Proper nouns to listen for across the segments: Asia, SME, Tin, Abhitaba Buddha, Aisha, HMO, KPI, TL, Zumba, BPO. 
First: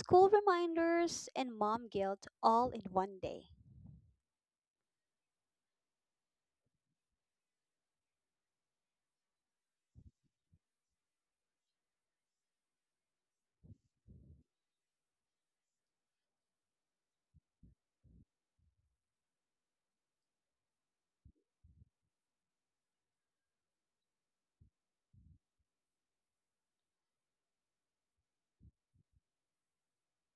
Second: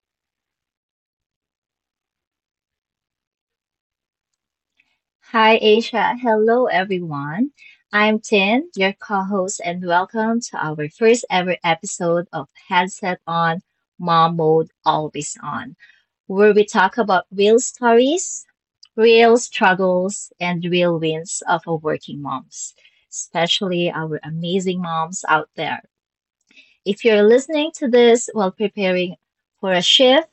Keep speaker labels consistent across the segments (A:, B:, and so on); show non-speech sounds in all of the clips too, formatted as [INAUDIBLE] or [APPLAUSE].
A: school reminders, and mom guilt all in one day.
B: Hi, Asia. Hello, everyone. I'm Tin, your co-host, and welcome to our first ever episode of Headset On, Mom Mode Always On, where we talk about real stories, real struggles, and real wins of our working moms, especially our amazing moms out there. If you're listening to this while preparing for a shift,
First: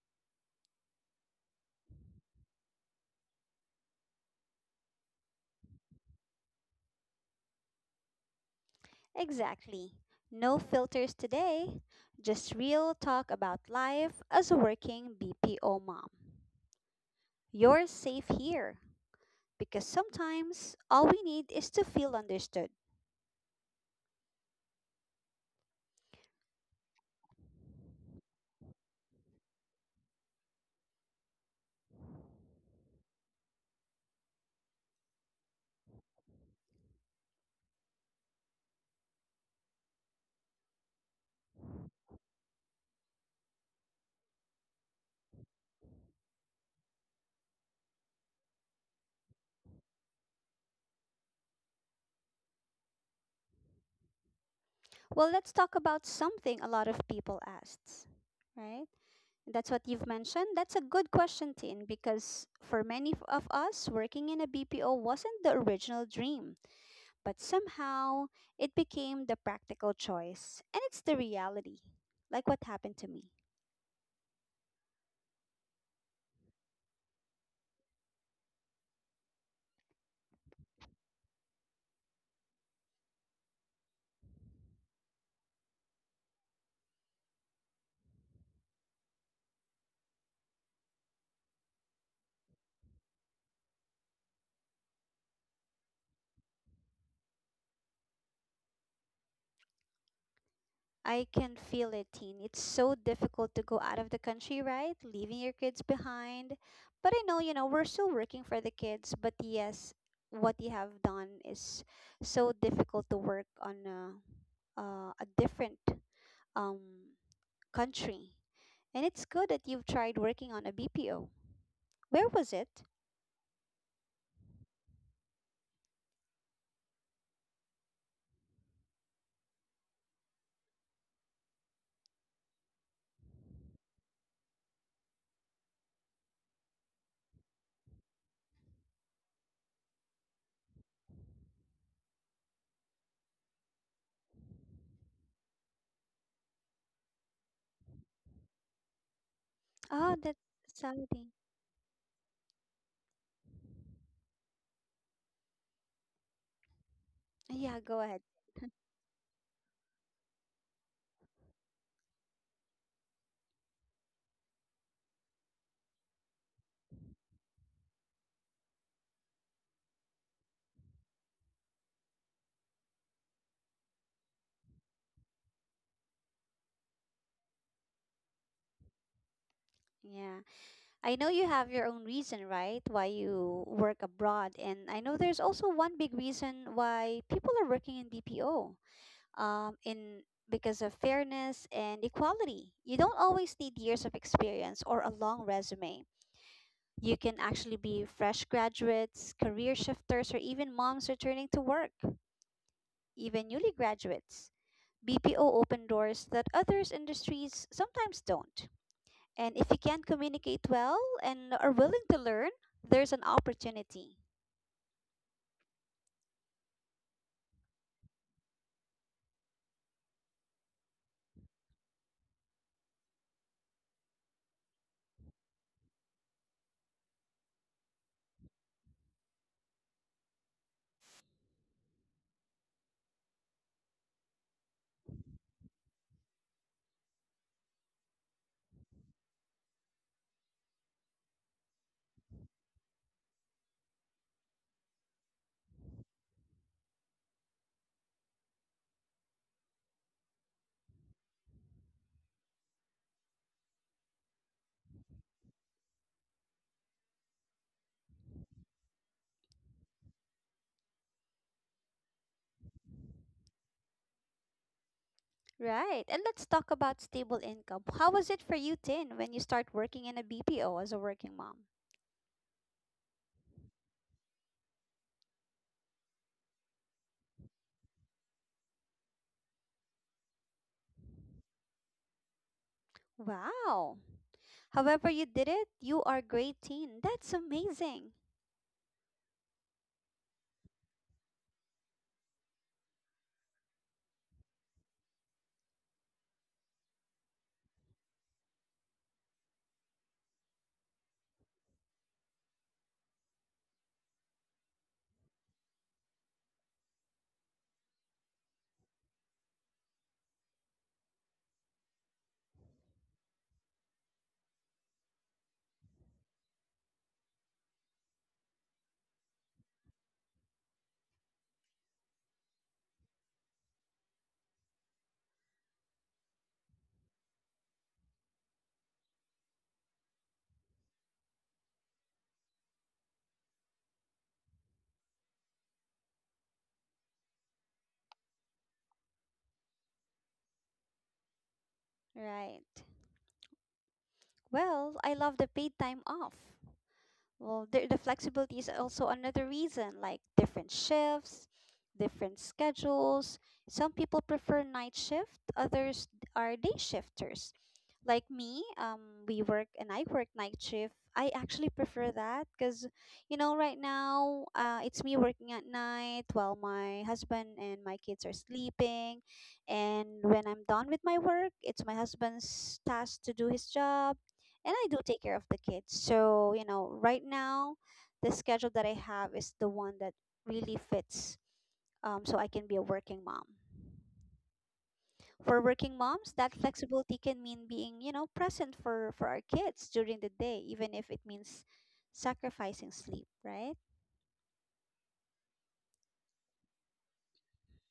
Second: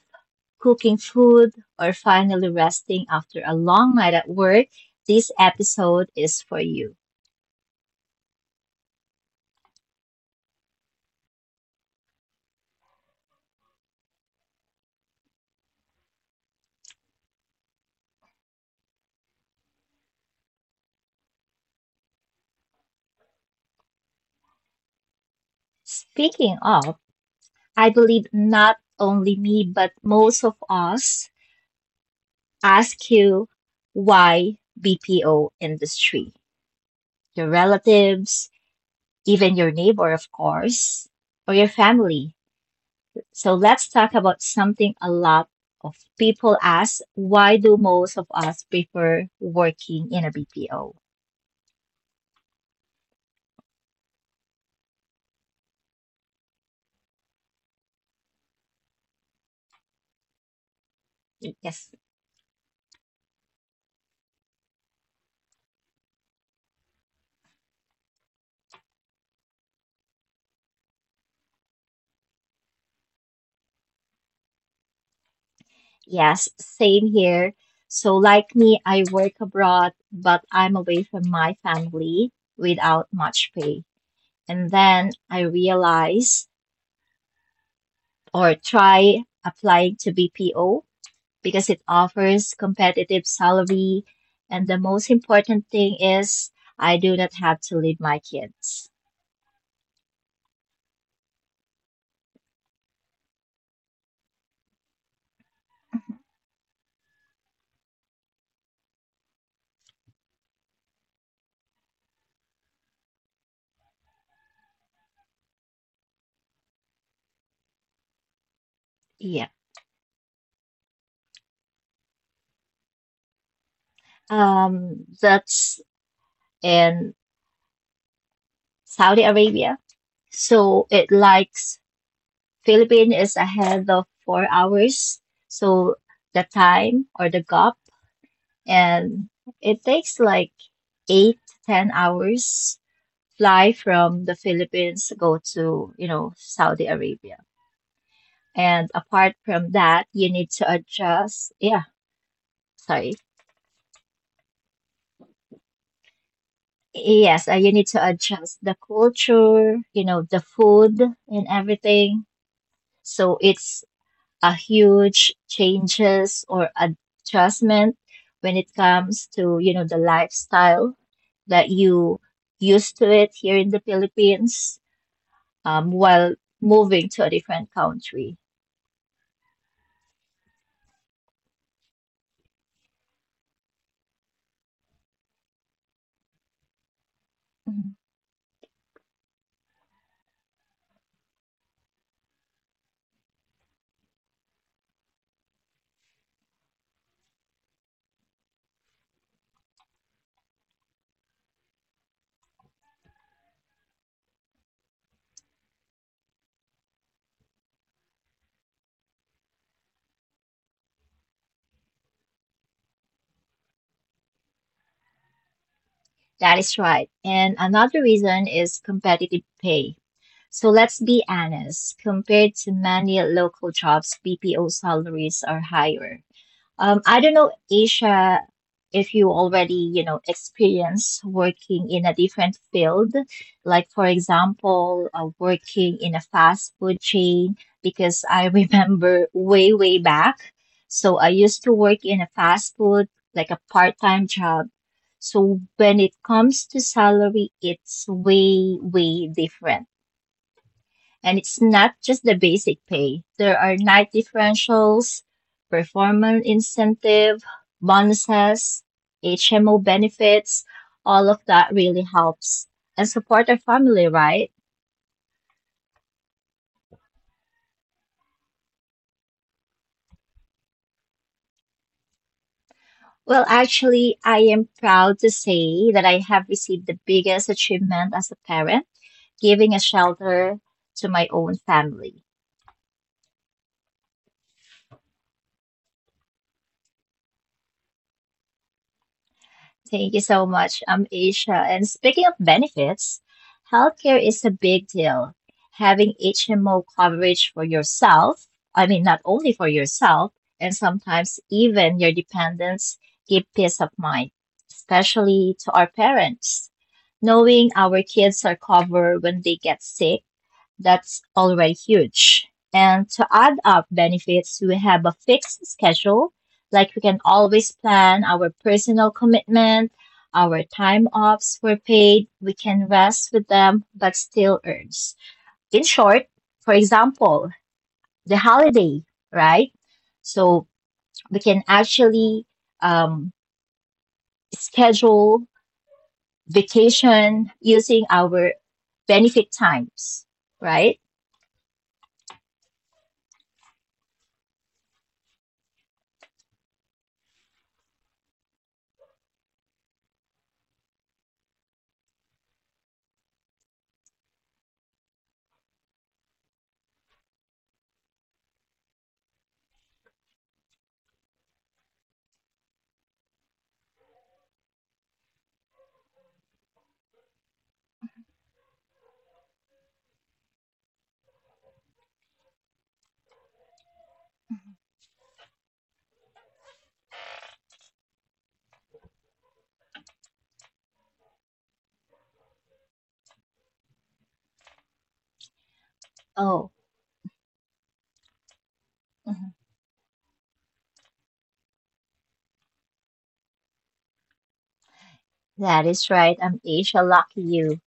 B: cooking food, or finally resting after a long night at work, this episode is for you.
A: Exactly. No filters today, just real talk about life as a working BPO mom. You're safe here because sometimes all we need is to feel understood.
B: Speaking of, I believe not only me, but most of us ask you, why BPO industry? Your relatives, even your neighbor, of course, or your family. So let's talk about something a lot of people ask: why do most of us prefer working in a BPO?
A: Well, let's talk about something a lot of people asked, right? That's what you've mentioned. That's a good question, Tin,
B: Yes.
A: because for many of us, working in a BPO wasn't the original dream, but somehow it became the practical choice. And it's the reality, like what happened to me.
B: Yes, same here. So, like me, I work abroad, but I'm away from my family without much pay. And then I realize or try applying to BPO because it offers competitive salary. And the most important thing is I do not have to leave my kids.
A: I can feel it, teen. It's so difficult to go out of the country, right? Leaving your kids behind. But I know, you know, we're still working for the kids. But yes, what you have done is so difficult to work on a different um, country. And it's good that you've tried working on a BPO. Where was
B: Yeah.
A: it?
B: That's in Saudi Arabia. So it likes Philippines is ahead of 4 hours. So the time or the gap, and it takes like 8 to 10 hours fly from the Philippines to go to Saudi Arabia.
A: Oh,
B: And
A: that's
B: apart from
A: Saudi.
B: that, you need to adjust. Yeah, sorry.
A: Yeah, go ahead.
B: Yes, you need to adjust the culture, the food and everything. So it's a huge changes or adjustment when it comes to the lifestyle that you used to it here in the Philippines while moving to a different country.
A: Yeah. I know you have your own reason, right, why you work abroad, and I know there's also one big reason why people are working
B: Mhm.
A: in BPO, in because of fairness and equality. You don't always need years of experience or a long resume. You can actually be fresh graduates, career shifters, or even moms returning to work, even newly graduates. BPO open doors that others industries sometimes don't. And if you can communicate well and are willing to learn, there's an opportunity.
B: That is right. And another reason is competitive pay. So let's be honest, compared to many local jobs, BPO salaries are higher. I don't know, Asia, if you already, you know, experience working in a different field, like for example, working in a fast food chain, because I [LAUGHS] remember way, way back. So I used to work in a fast food, like a part-time job. So when it comes to salary, it's way, way different, and it's not just the basic pay. There are night differentials, performance incentive, bonuses, HMO benefits. All of that really helps and support our family, right?
A: Right. And let's talk about stable income. How was it for you, Tin, when you start working in a BPO as a working mom?
B: Well, actually, I am proud to say that I have received the biggest achievement as a parent, giving a shelter to my own family.
A: Wow. However, you did it, you are great, Tin. That's amazing.
B: Thank you so much. I'm Aisha. And speaking of benefits, healthcare is a big deal. Having HMO coverage for yourself, I mean, not only for yourself, and sometimes even your dependents, give peace of mind, especially to our parents. Knowing our kids are covered when they get sick, that's already huge. And to add up benefits, we have a fixed schedule. Like we can always plan our personal commitment, our time offs were paid, we can rest with them, but still earns. In short, for example, the holiday, right? So we can actually um, schedule vacation using our benefit times, right?
A: Right. Well, I love the paid time off. Well, the flexibility is also another reason, like different shifts, different schedules. Some people prefer night shift, others are day shifters. Like me, we work and I work night shift. I actually prefer that because, you know, right now it's me working at night while my husband and my kids are sleeping. And when I'm done with my work, it's my husband's task to do his job and I do take care of the kids. So, you know, right now, the schedule that I have is the one that really fits, so I can be a working mom. For working moms, that
B: Oh.
A: flexibility can mean being, you know, present for, our kids during the day, even if it means sacrificing sleep, right?
B: That is right. I'm Asia. Lucky you.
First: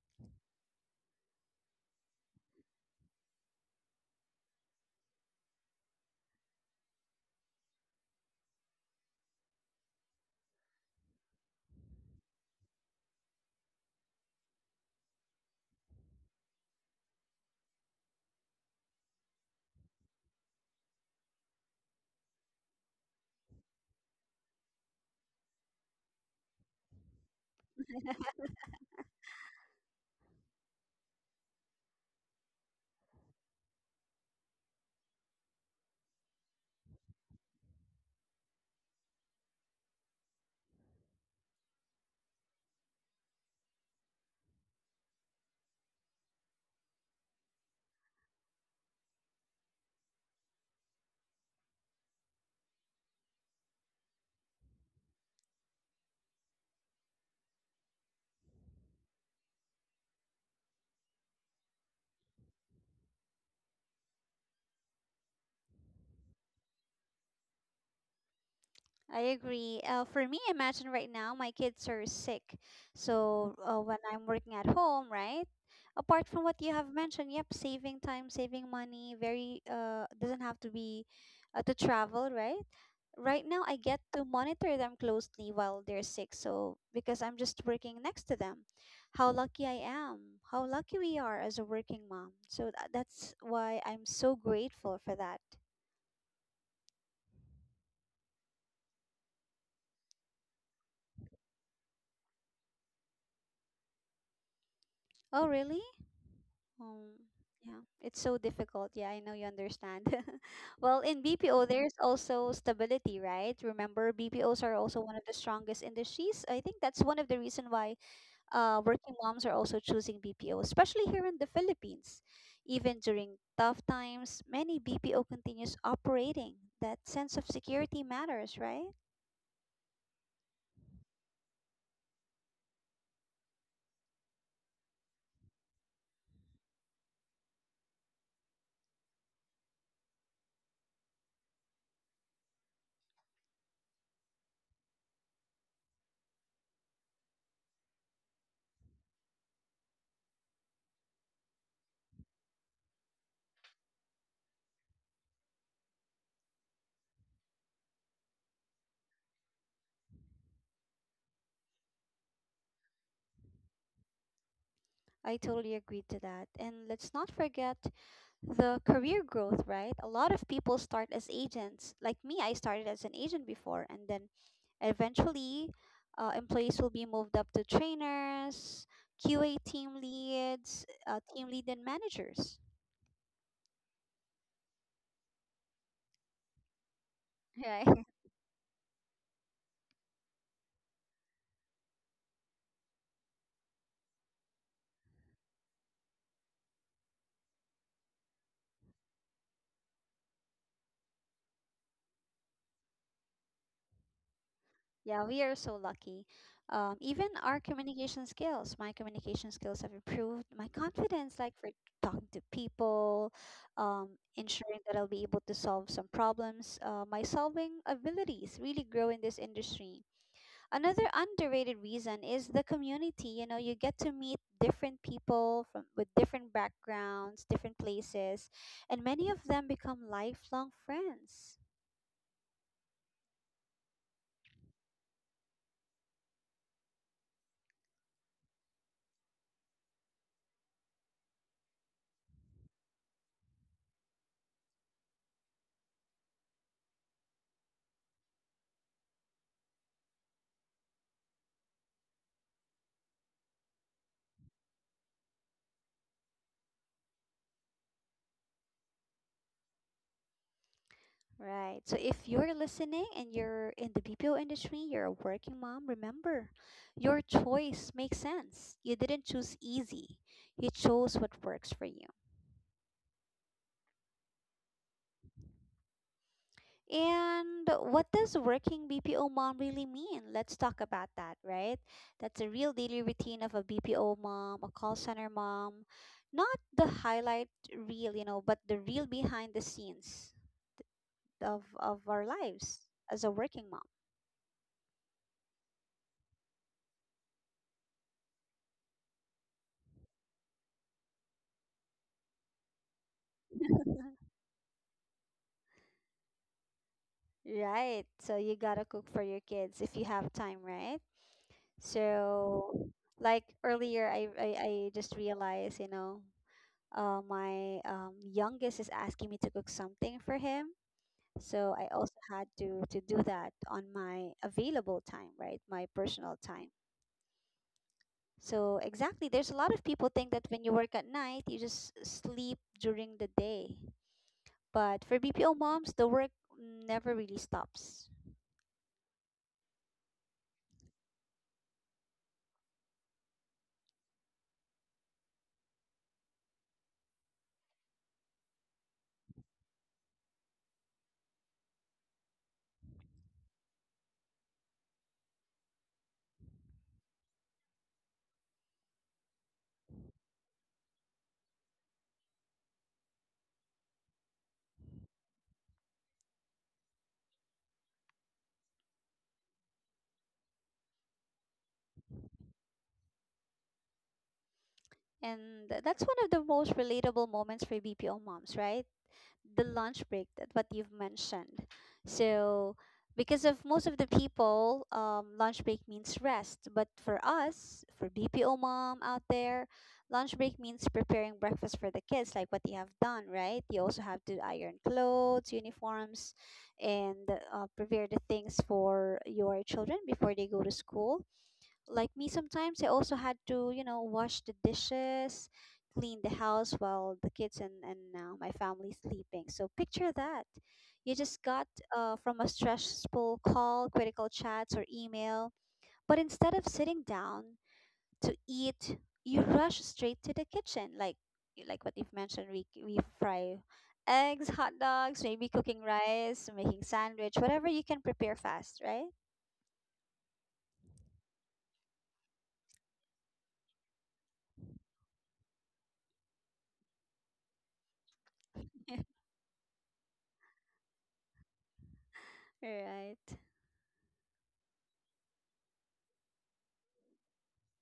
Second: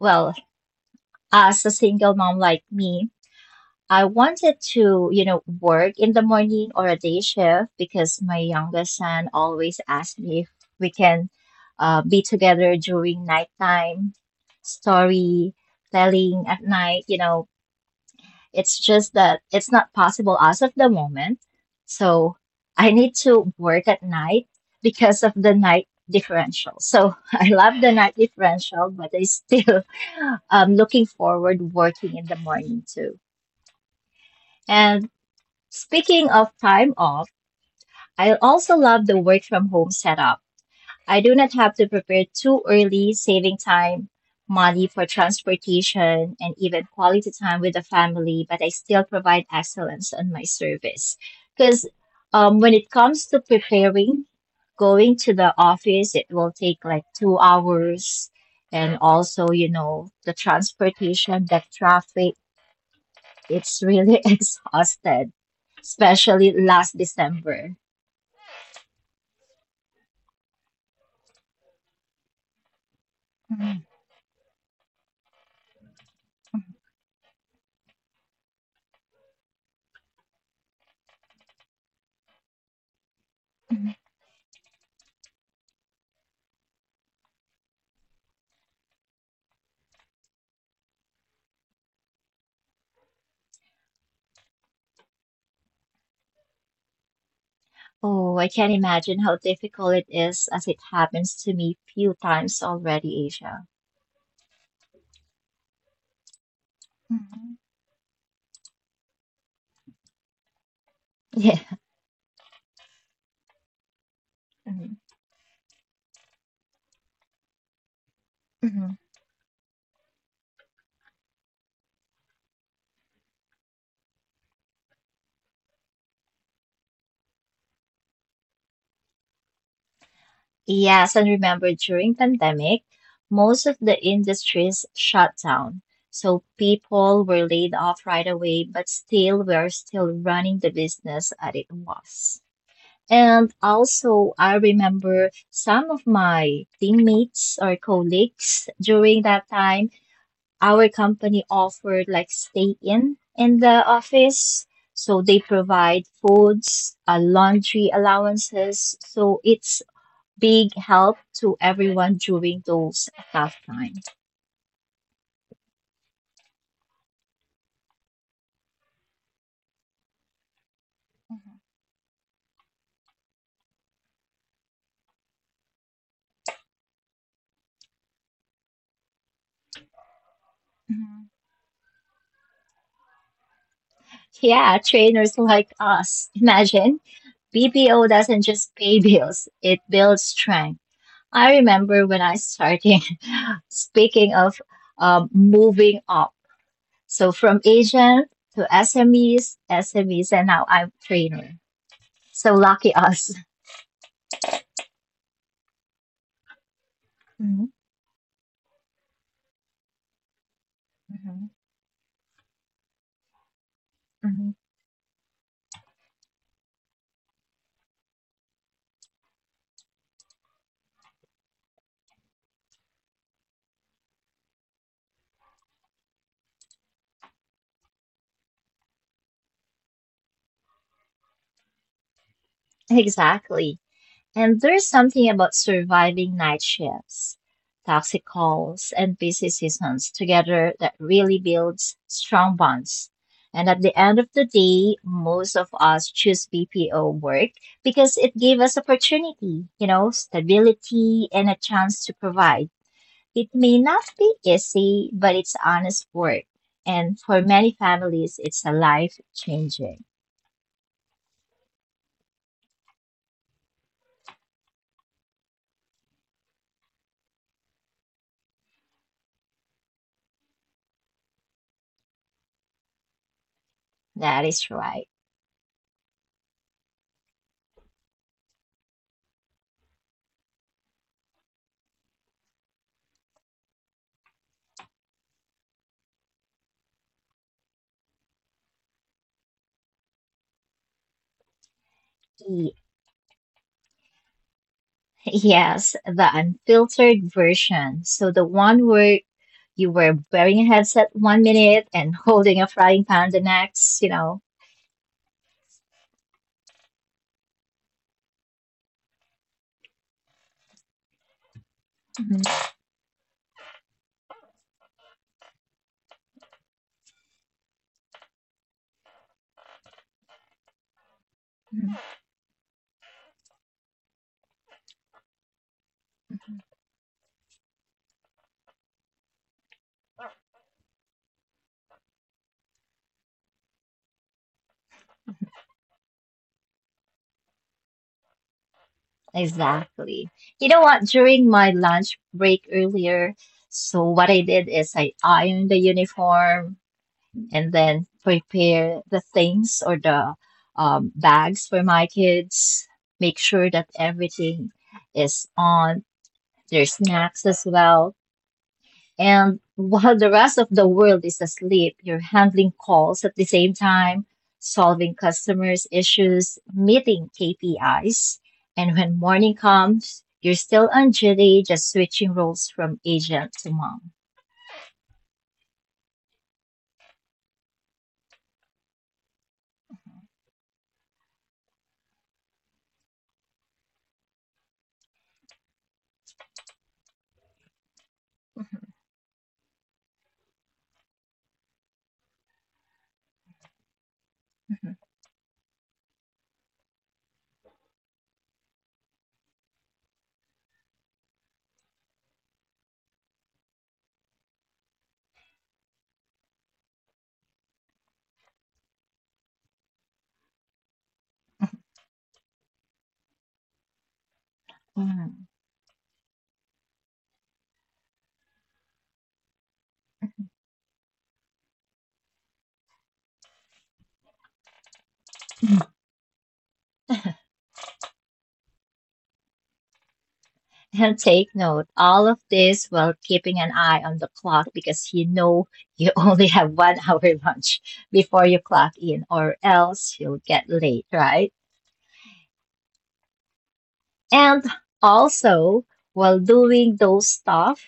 B: Well, as a single mom like me, I wanted to, you know, work in the morning or a day shift because my youngest son always asks me if we can be together during nighttime, story telling at night, you know, it's just that it's not possible as of the moment. So I need to work at night because of the night differential. So [LAUGHS] I love the night differential, but I still [LAUGHS] looking forward working in the morning too. And speaking of time off, I also love the work from home setup. I do not have to prepare too early, saving time, money for transportation, and even quality time with the family, but I still provide excellence on my service. Because when it comes to preparing, going to the office, it will take like 2 hours. And also, you know, the transportation, the traffic, it's really [LAUGHS] exhausted, especially last December.
A: I agree. For me, imagine right now my kids are sick. So when I'm working at home, right? Apart from what you have mentioned, yep, saving time, saving money, very doesn't have to be to travel, right? Right now, I get to monitor them closely while they're sick. So because I'm just working next to them, how lucky I am, how lucky we are as a working mom. So that's why I'm so grateful for that.
B: Oh, I can't imagine how difficult it is, as it happens to me few times already, Asia.
A: Oh, really? Um,
B: Hmm.
A: yeah, it's so difficult. Yeah, I know you understand. [LAUGHS] Well, in BPO,
B: Yeah.
A: there's also stability, right? Remember, BPOs are
B: Hmm.
A: also one of the strongest industries. I think that's one of the reason why
B: Hmm.
A: working moms are also choosing BPO, especially here in the Philippines. Even during tough times, many BPO continues operating. That sense of security matters, right?
B: Yes, and remember during pandemic, most of the industries shut down. So people were laid off right away, but still we're still running the business as it was. And also, I remember some of my teammates or colleagues during that time. Our company offered like stay in the office. So they provide foods, laundry allowances. So it's big help to everyone during those tough times.
A: I totally agree to that. And let's not forget the career growth, right? A lot of people start as agents. Like me, I started as an agent before, and then eventually, employees will be moved up to trainers, QA team leads,
B: Mhm.
A: team lead, and managers,
B: Yeah, trainers like us. [LAUGHS] Imagine
A: [LAUGHS]
B: BPO
A: right?
B: doesn't just pay bills, it builds strength. I remember when I started, [LAUGHS] speaking of moving up. So from agent to SMEs, SMEs, and now I'm trainer. So lucky us.
A: Yeah, we are so lucky. Even our
B: Mhm.
A: communication skills, my communication skills have improved. My confidence,
B: Mhm.
A: like for talking to people, um,
B: Mhm.
A: ensuring that I'll be able to solve some problems. My solving abilities really grow in this industry. Another underrated reason is the community. You know, you get to meet different people from with different backgrounds, different places, and many of them become lifelong friends.
B: Exactly. And there's something about surviving night shifts, toxic calls, and busy seasons together that really builds strong bonds. And at the end of the day, most of us choose BPO work because it gave us opportunity, you know, stability and a chance to provide. It may not be easy, but it's honest work. And for many families, it's a life changing.
A: Right. So if you're listening and you're in the BPO industry, you're a working mom, remember, your choice makes sense. You didn't choose easy. You chose what works for you.
B: That is right.
A: And what does working BPO mom really mean? Let's talk about that, right? That's a real daily routine of a BPO mom, a call center mom. Not the highlight reel, you know, but the real behind the scenes of our
B: [LAUGHS] Y-
A: lives as a working mom.
B: Yes, the unfiltered version. So the one where you were wearing a headset one minute and [LAUGHS] holding a frying pan the next, you know.
A: Right. So you gotta cook for your kids if you have time, right?
B: Mhm.
A: So like earlier, I just realized, you know, my youngest is asking me to cook something for him. So I also had to do that on my available time, right? My personal
B: Mhm.
A: time. So exactly, there's a lot of people think that when you work at night, you just sleep during the day. But for BPO moms, the work never really stops.
B: Exactly. You know what? During my lunch break earlier, so what I did is I ironed the uniform and then prepare the things or the bags for my kids. Make sure that everything is on, their snacks as well. And while the rest of the world is asleep, you're handling calls at the same time, solving customers' issues, meeting KPIs. And when morning comes, you're still on duty, just switching roles from agent to mom.
A: And that's one of the most relatable moments for BPO moms, right? The lunch break that what you've mentioned. So because of most of the people, lunch break means rest. But for us, for BPO
B: Mhm.
A: mom out there, lunch break means preparing breakfast for the kids, like what you have done, right? You also have to iron
B: Mhm.
A: clothes, uniforms, and prepare the things for your children before they go to school like me, sometimes I also had to, you know, wash the dishes, clean the house while the kids and my family sleeping. So picture that. You just got from a stressful call, critical chats, or
B: Mhm.
A: email. But instead of sitting down to eat, you rush straight to the kitchen. Like what you've mentioned, we fry eggs, hot dogs, maybe
B: Mhm.
A: cooking rice, making sandwich, whatever you can prepare fast, right?
B: And take note. All of this while keeping an eye on the clock because you know you [LAUGHS] only have 1 hour lunch before you clock
A: [LAUGHS]
B: in, or else you'll get late, right?
A: Right.
B: And also, while doing those stuff,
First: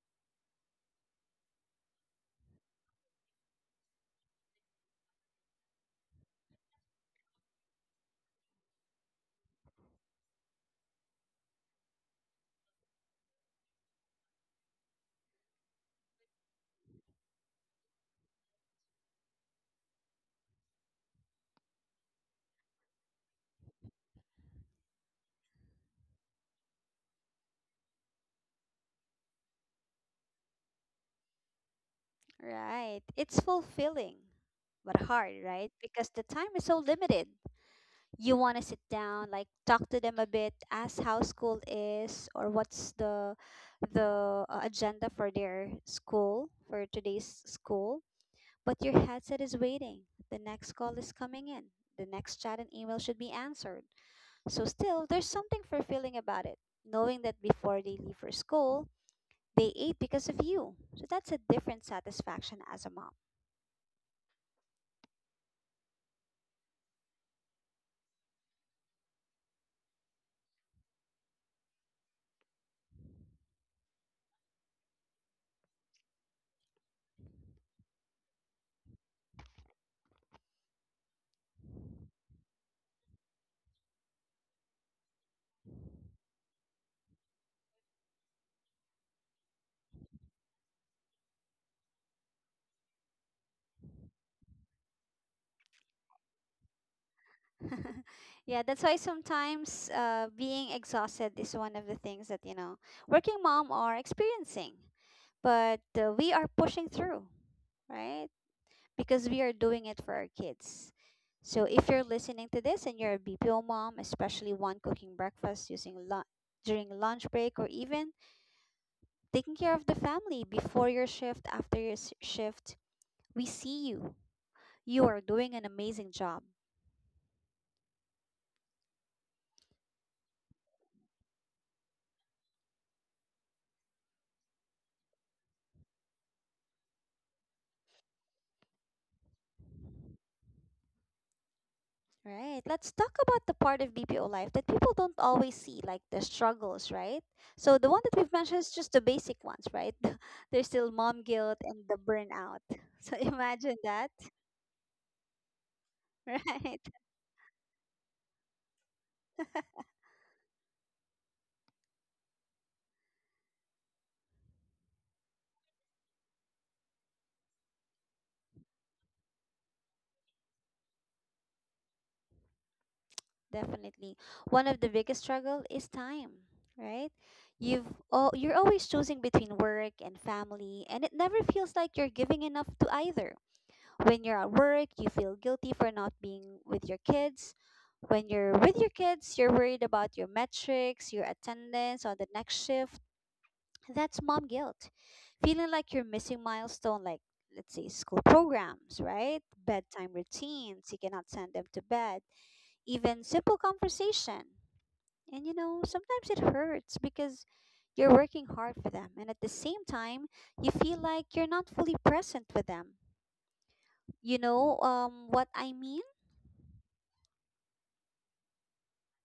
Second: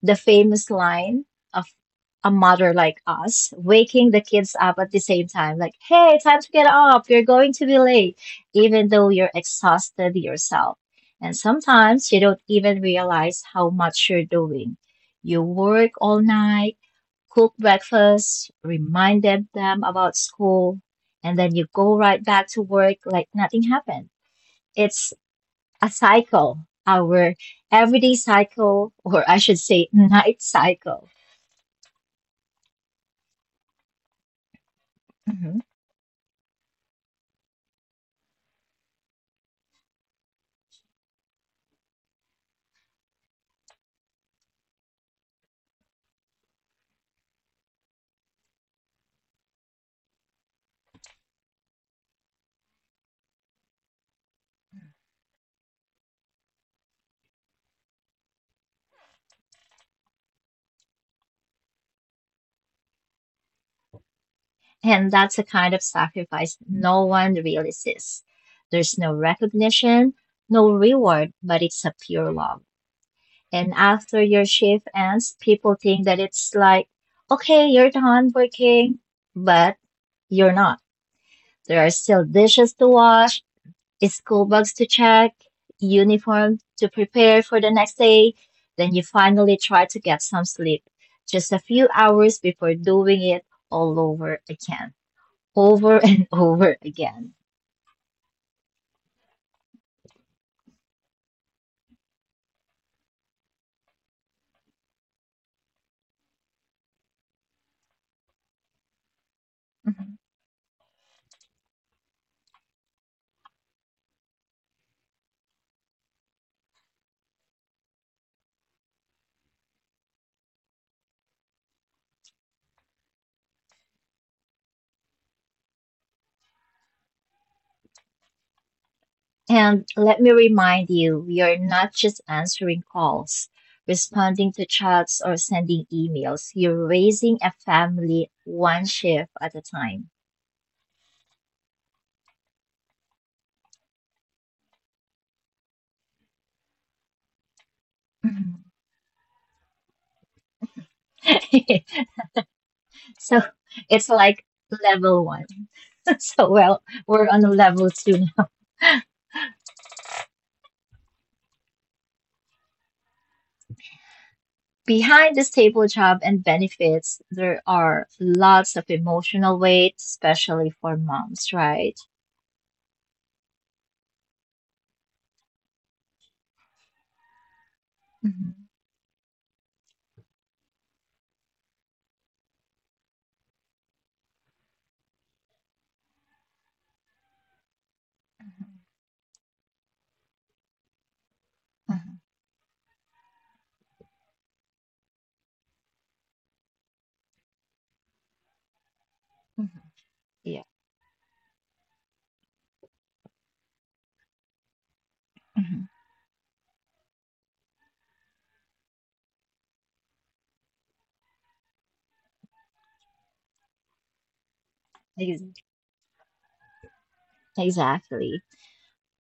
B: the famous line of a mother like us waking the kids up at the same time, like, hey, time to get up, you're going to be late, even though you're exhausted yourself. And sometimes you don't even realize how much you're doing. You work all night, cook breakfast, remind them about school, and then you go right back to work like nothing happened. It's a cycle, our everyday cycle, or I should say night cycle.
A: Right. It's fulfilling, but hard,
B: Mhm.
A: right? Because the time is so limited. You want to sit down, like talk to them a bit, ask how school is or what's the agenda for their school, for today's school, but your headset is waiting. The next call is coming in. The next chat and email should be answered. So still, there's something fulfilling about it, knowing that before they leave for school, they ate because of you. So that's a different satisfaction as a mom.
B: And that's a kind of sacrifice no one really sees. There's no recognition, no reward, but it's a pure love. And after your shift ends, people think that it's like, okay, you're done working, but you're not. There are still dishes to wash, school books to check, uniform to prepare for the next day, then you finally try to get some sleep just a few hours before doing it all over again, over and [LAUGHS] over again.
A: [LAUGHS] Yeah, that's why sometimes, being exhausted is one of the things that, you know, working mom are experiencing. But we are pushing through, right? Because we are doing it for
B: Mhm.
A: our kids. So if you're listening to this and you're a BPO mom, especially one cooking breakfast using lunch during lunch break or even taking care of the family before your shift, after your shift, we see you. You are doing an amazing job.
B: And let me remind you, we are not just answering calls, responding to chats, or sending emails. You're raising a family one shift at a time.
A: Right. Let's talk about the part of BPO life that people don't always see, like the struggles, right? So the one that we've mentioned is just the basic ones, right? [LAUGHS] There's still mom guilt and the
B: [LAUGHS]
A: burnout. [LAUGHS] So
B: So
A: imagine that.
B: it's like level one. [LAUGHS]
A: [LAUGHS]
B: So,
A: Right?
B: well, we're on a level two now. Behind the stable job and benefits, there are lots of emotional weight, especially for moms, right?
A: Definitely. One of the biggest struggle is time, right? You're
B: Mhm.
A: always choosing between work and family, and it never feels like you're giving enough to either. When you're at work, you feel guilty for not being with your kids. When you're
B: Mhm.
A: with your kids, you're worried about your metrics, your attendance on
B: Mhm.
A: the next shift. That's mom guilt. Feeling like you're missing milestone like, let's say, school programs, right?
B: Mhm.
A: Bedtime
B: Yeah.
A: routines, you cannot send them to bed, even simple conversation. And you know,
B: Mhm.
A: sometimes it hurts because you're working hard for them and at the same time you feel like you're not fully present with them. You know what
B: Ex-
A: I mean?
B: Exactly.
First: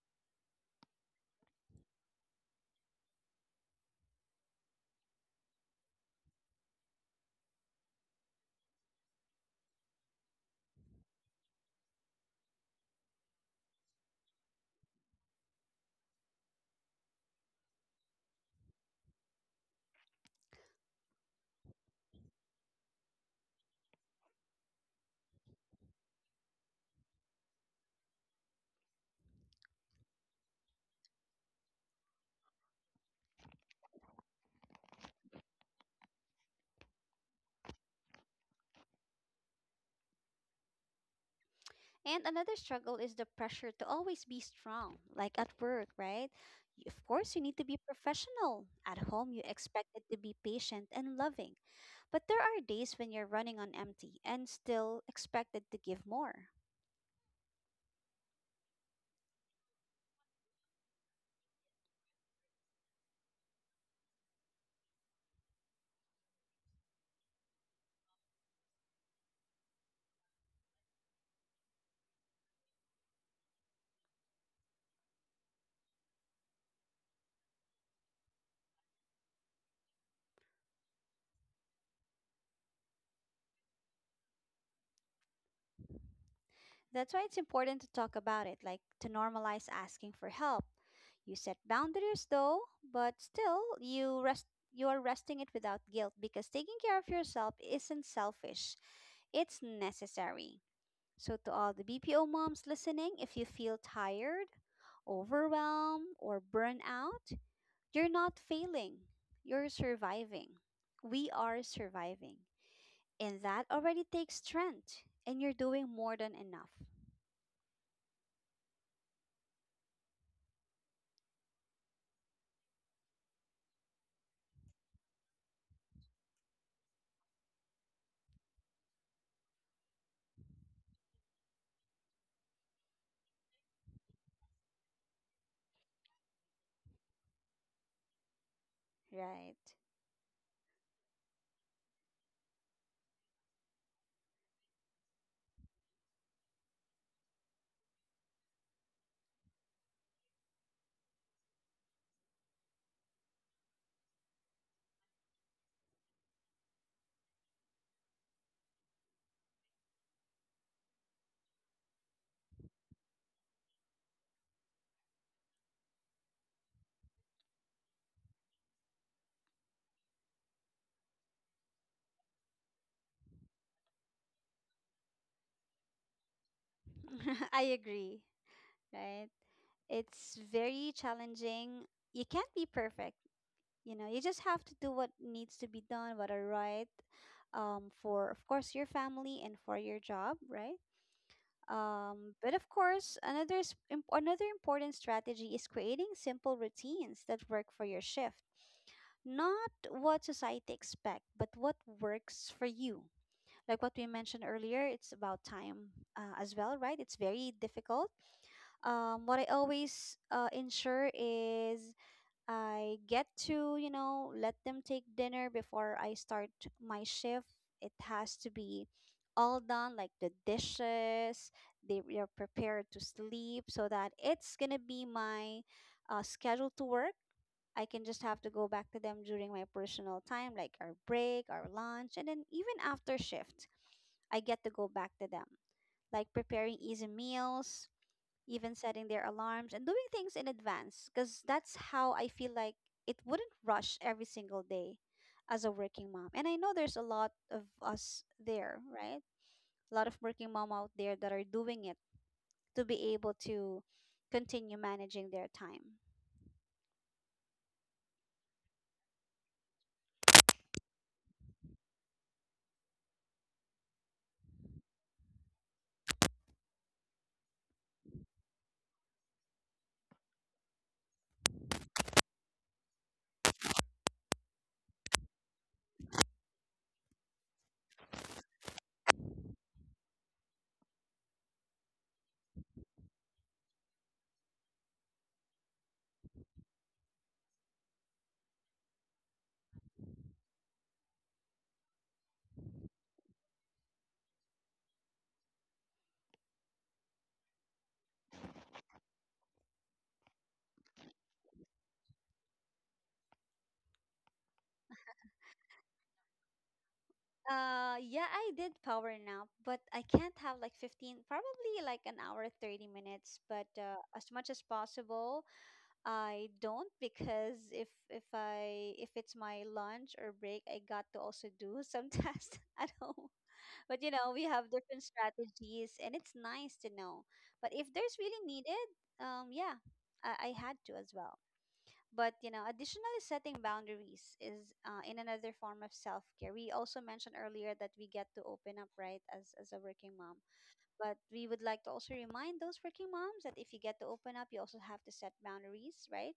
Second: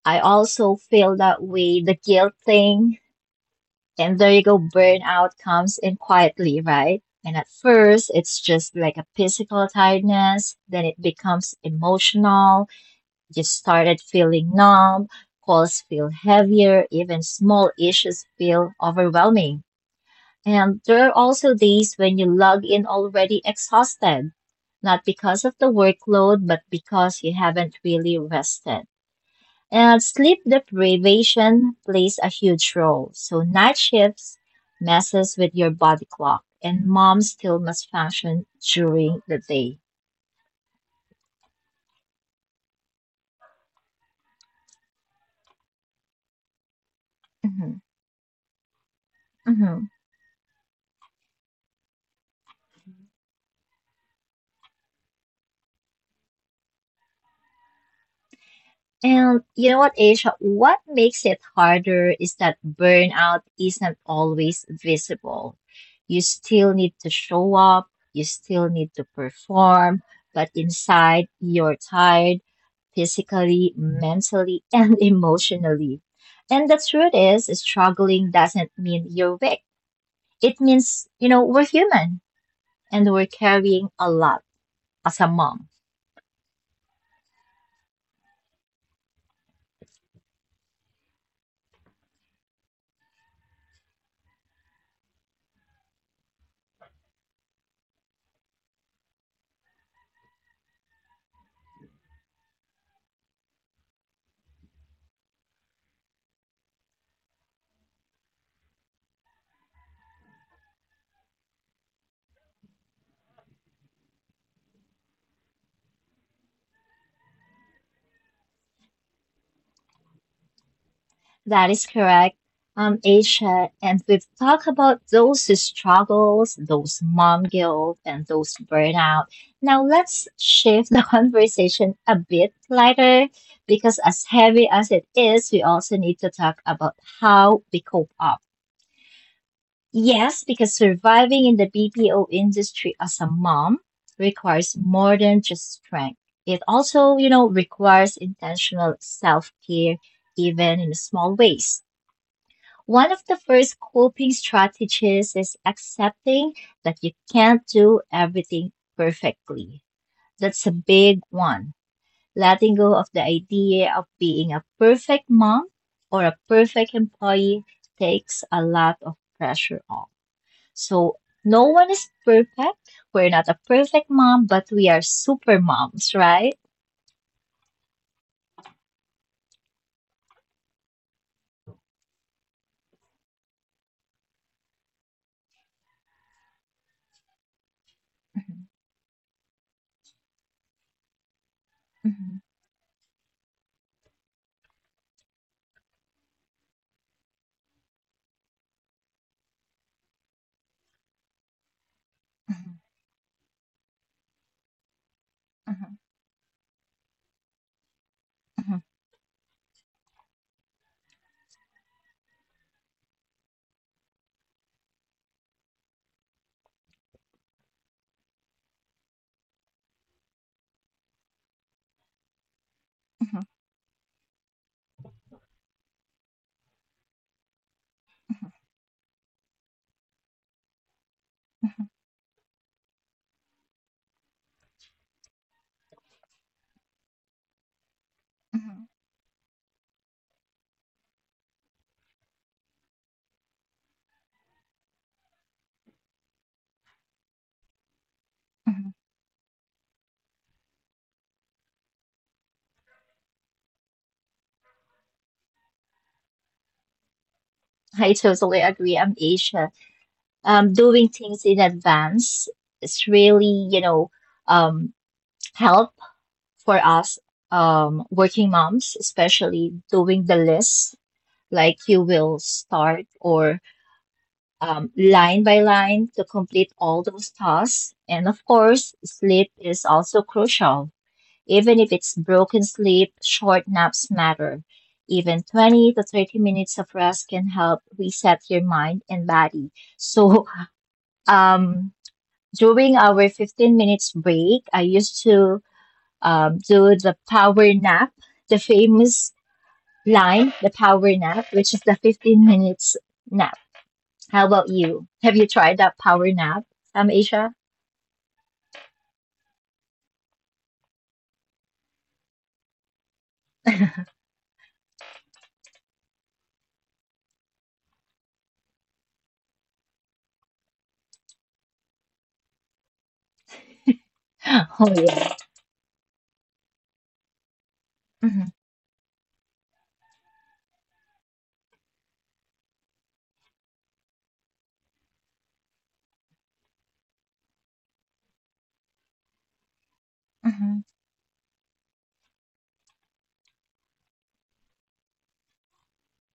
B: I also feel that way, the guilt thing. And there you go, burnout comes in quietly, right? And at first, it's just like a physical tiredness, then it becomes emotional. Just started feeling numb, calls feel heavier, even small issues feel overwhelming. And there are also days when you log in already exhausted, not because of the workload, but because you haven't really rested. And sleep deprivation plays a huge role. So night shifts messes with your body clock, and mom still must function during the day.
A: And another struggle is the pressure to always be strong, like at work, right? Of course, you need to be
B: Mhm.
A: professional. At home, you expect
B: Mhm.
A: it to be patient and loving. But there are days when you're running on empty and still expected to give more.
B: And you know what, Asia? What makes it harder is that burnout isn't always visible. You still need to show up, you still need to perform, but inside you're tired physically, mentally, [LAUGHS] and emotionally. And the truth is, struggling doesn't mean you're weak. It means, you know, we're human and we're carrying a lot as a mom.
A: That's why it's important to talk about it, like to normalize asking for help. You set boundaries though, but still you are resting it without guilt because taking care of yourself isn't selfish. It's necessary. So, to all the BPO moms listening, if you feel tired, overwhelmed, or burnt out, you're not failing. You're surviving. We are surviving. And that already takes strength, and you're doing more than enough.
B: That is correct, Aisha. And we've talked about those struggles, those mom guilt, and those burnout. Now let's shift the [LAUGHS] conversation a bit lighter because, as heavy as it is, we also need to talk about how we cope up.
A: Right.
B: Yes, because surviving in the BPO industry as a mom requires more than just strength. It also, you know, requires intentional self care, even in small ways. One of the first coping strategies is accepting that you can't do everything perfectly. That's a big one. Letting go of the idea of being a perfect mom or a perfect employee takes a lot of pressure off. So, no one is perfect. We're not a perfect mom, but we are super moms, right?
A: [LAUGHS] I agree. Right. It's very challenging. You can't be perfect. You know, you just have to do what needs to be done, what are right, for, of
B: Mhm.
A: course, your family and for your job, right?
B: Mhm.
A: But of course, another important strategy is creating simple routines that work for your shift. Not what society expects, but what works for you. Like what we mentioned earlier, it's about time
B: Mhm.
A: as well, right? It's very difficult.
B: Mhm.
A: What I always ensure is I get to, you know, let them take dinner before I start my shift. It has to be all done, like the dishes, they are prepared to
B: Mhm.
A: sleep so that it's going to be my schedule to work. I can just have
B: Mhm.
A: to go back to them during my personal time, like our break, our
B: Mhm.
A: lunch, and then even after shift, I get to go back to them. Like preparing easy meals, even
B: Mhm.
A: setting their alarms and doing things in advance because that's how I feel like it wouldn't rush every single day as a working mom. And I know there's a lot of us there,
B: Mhm.
A: right? A lot of working mom out there that are doing it to be able to continue managing their time.
B: I totally agree. I'm Asian. Doing things in advance is really, um, help for us working moms, especially doing the list. Like you will start or line by line to complete all those tasks. And of course, sleep is also crucial. Even if it's broken sleep, short naps matter. Even 20 to 30 minutes of rest can help reset your mind and body. So, um, During our 15 minutes break, I used to do the power nap, the famous line, the power nap, which is the 15 minutes nap. How about you? Have you tried that power nap, Aisha?
A: Yeah, I did power nap, but I can't have like 15, probably like an hour, 30 minutes, but as much as possible, I don't because if it's my lunch or break, I got to also do some [LAUGHS] tasks at home. But you know, we have
B: [GASPS] Oh,
A: different
B: yeah.
A: strategies and it's nice to know. But if there's
B: hmm
A: really needed, yeah, I had to as well. But you know, additionally, setting boundaries is in another form of self care. We also mentioned earlier that we get to open up, right, as a working mom.
B: hmm
A: But we would like to also remind those working moms that if you get to open up, you also have to set boundaries, right?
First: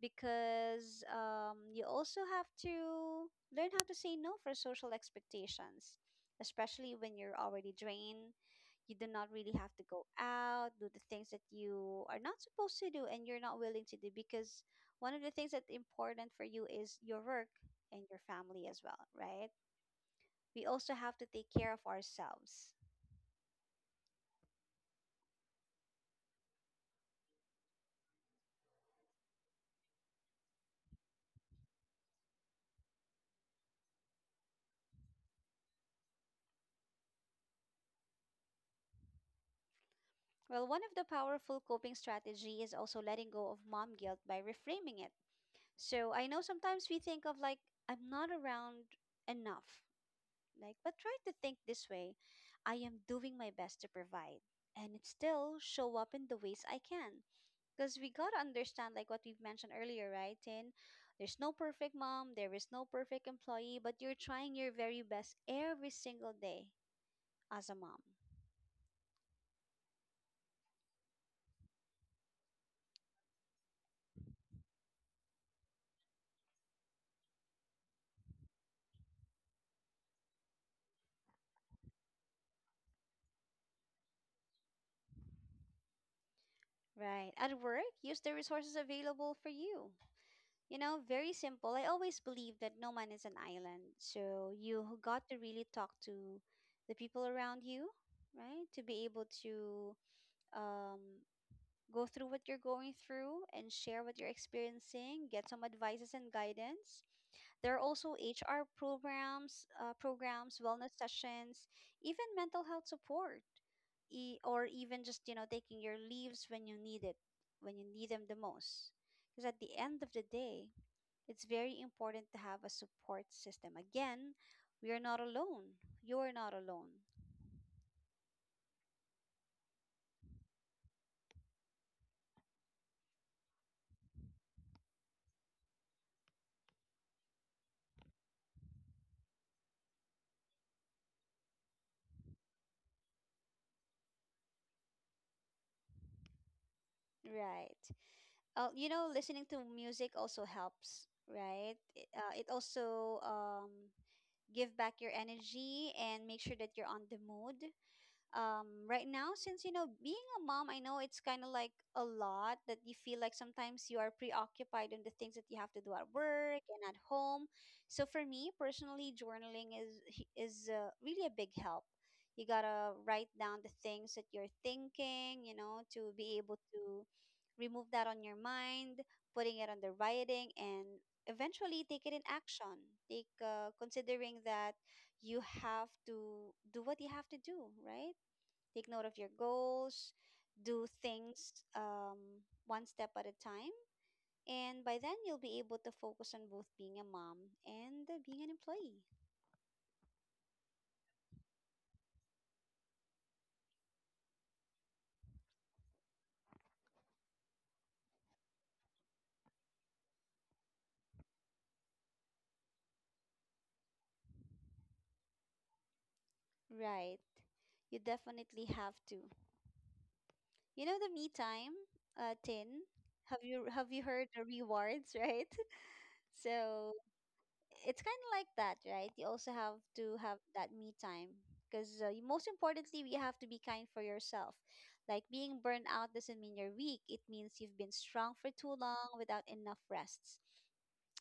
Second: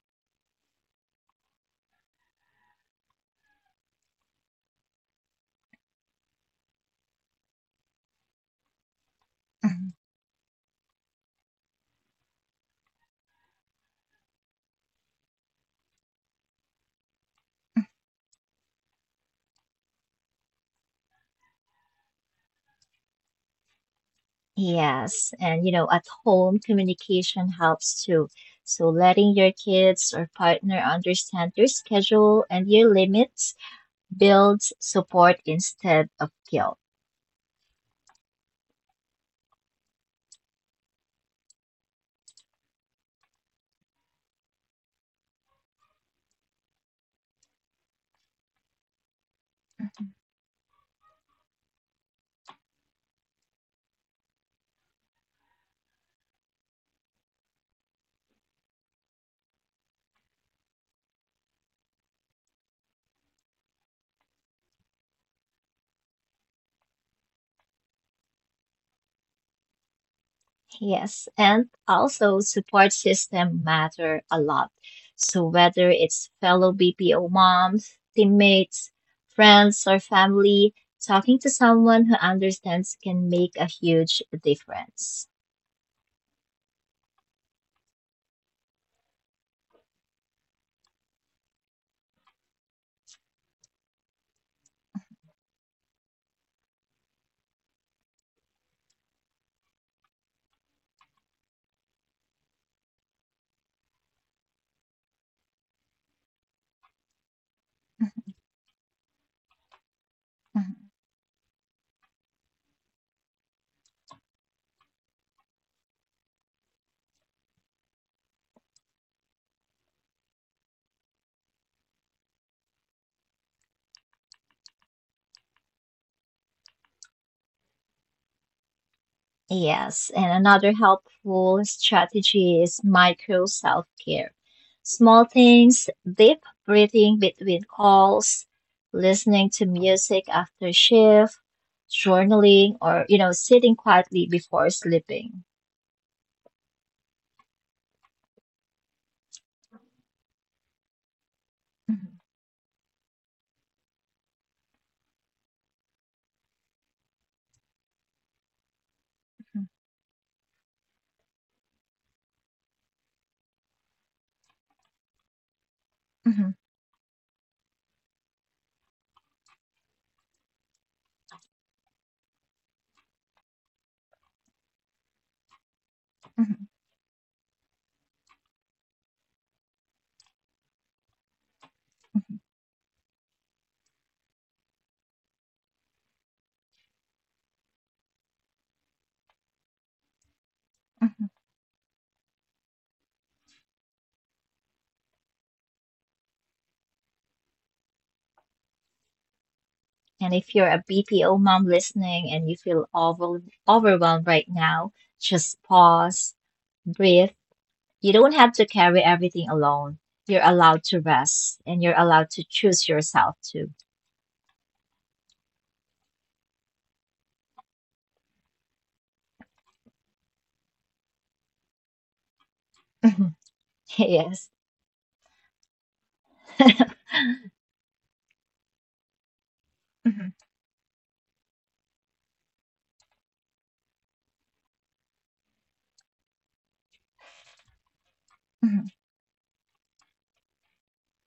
A: Because you also have to learn how to say no for social expectations, especially when you're already drained. You do not really have to
B: hmm
A: go out, do the things that you are not supposed to do and you're not willing to do because one of the things that's important for you is your work and your family as well, right? We also have to take care of ourselves.
B: Yes, and you know, at home, communication helps too. So letting your kids or partner understand your schedule and your limits builds support instead of guilt.
A: Well, one of the powerful coping strategy is also letting go of mom guilt by reframing it. So I know sometimes we think of like, I'm not around enough. Like, but try to think this way: I am doing my best to provide and it still show up in the ways I can. Because we got to understand, like what we've mentioned earlier, right, Tin? There's no perfect mom, there is no perfect employee, but you're trying your very best every single day as a mom,
B: Yes, and also support system matter a lot. So whether it's fellow BPO moms, teammates, friends, or family, talking to someone who understands can make a huge difference.
A: right? At work, use the resources available for you. You know, very simple. I always believe that no man is an island. So you got to really talk to the people around you, right? To be able to um, go through what you're going through and share what you're experiencing, get some advices and guidance. There are also HR programs,
B: Mm-hmm.
A: wellness sessions, even mental health support or even just you know taking your leaves when you need it, when you need them the most, because at the end of the day it's very important to have a support system. Again, we are not alone. You are not alone.
B: Yes, and another helpful strategy is micro self care. Small things, deep breathing between calls, listening to music after shift, journaling, or, sitting quietly before sleeping.
A: Right. You know, listening to music also helps, right?
B: Mhm,
A: It also give back your energy and make sure that you're on the mood right now, since you know being a mom, I know it's kind of like a lot that you feel like sometimes you are preoccupied in the things that you have to do at
B: mhm,
A: work and at home. So for me personally, journaling is really a big help. You gotta write down the things that you're thinking, you know, to be able
B: mhm,
A: to remove that on your mind, putting it on the writing and eventually take it in
B: mhm,
A: action. Take considering that you have to do what you have to do, right? Take note of your goals, do
B: mhm.
A: things one step at a time. And by then, you'll be able to focus on both being a mom and being an employee.
B: And if you're a BPO mom listening and you feel overwhelmed right now, just pause, breathe. You don't have to carry everything alone. You're allowed to rest and you're allowed to choose yourself too.
A: Right. You definitely have to. You know the me time, Tin?
B: Mhm. [LAUGHS]
A: Have you heard
B: Yes.
A: the rewards, right? [LAUGHS] So it's kind of like that, right? You also have to
B: Mhm,
A: have that me time because most importantly, you have to be kind for yourself. Like being burned out doesn't mean you're weak. It means you've been strong for too
B: mhm,
A: long without enough rests.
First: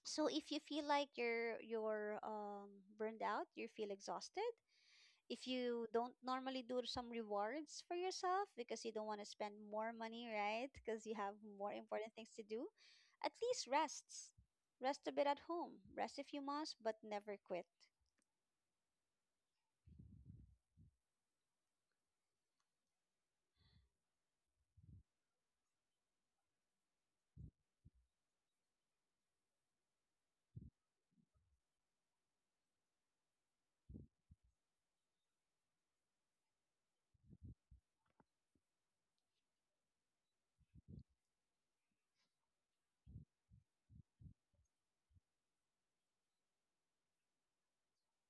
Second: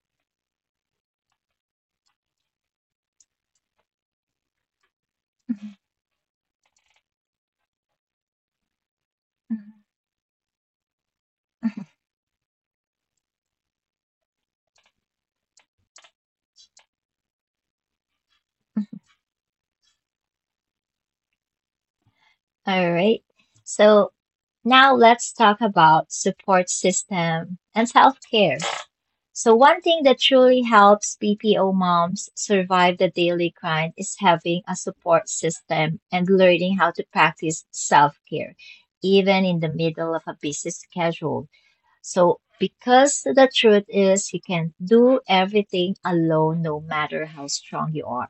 A: So if you feel like you're burned out, you feel exhausted, if
B: mhm,
A: you don't normally do some rewards for yourself because you don't want to spend
B: mhm.
A: more money, right? Because you have more important things to do, at least rests. Rest a bit at home. Rest if you must, but never quit.
B: Mhm. All right. So now let's talk about support system and self-care. So one thing that truly helps BPO moms survive the daily grind is having a support system and learning how to practice self-care, even in the middle of a busy schedule. So, because the truth is, you can't do everything alone, no matter how strong you are.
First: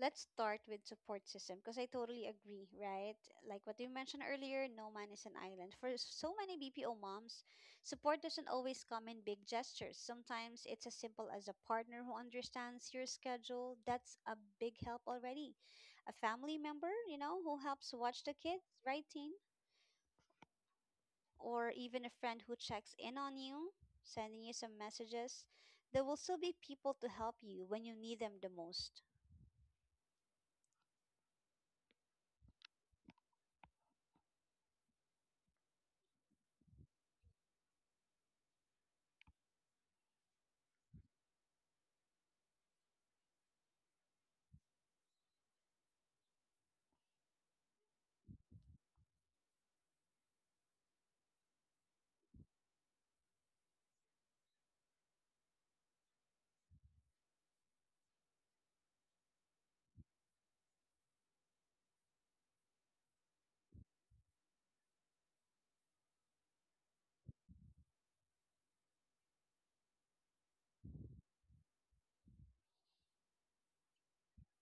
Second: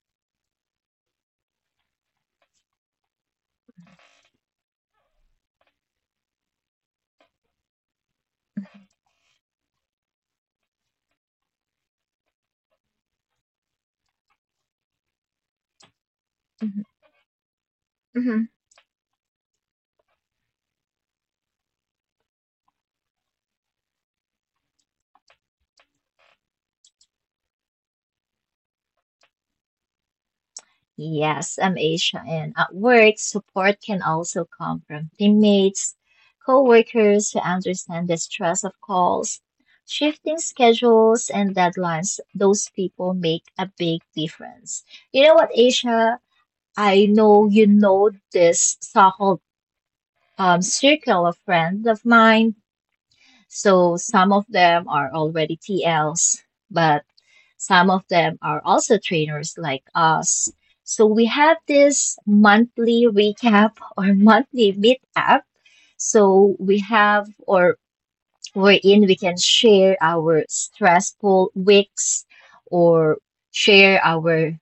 A: Let's start with support system because I totally agree, right? Like what you mentioned earlier, no man is an island. For so many BPO moms, support doesn't always come in big gestures. Sometimes it's as simple as a partner who understands your schedule. That's a big help already. A family
B: Mhm.
A: member, you know, who helps watch the
B: Mhm.
A: kids, right, teen? Or even a friend who checks in on you, sending you some messages. There will still be people to help you when you need them the most.
B: Yes, I'm Asia, and at work, support can also come from teammates, coworkers who understand the stress of calls, shifting schedules, and deadlines. Those people make a big difference. You know what, Asia? I know you know this so-called circle of friends of mine. So some of them are already TLs, but some of them are also trainers like us. So we have this monthly recap [LAUGHS] or monthly meetup. So we have or wherein we can share our stressful weeks or share our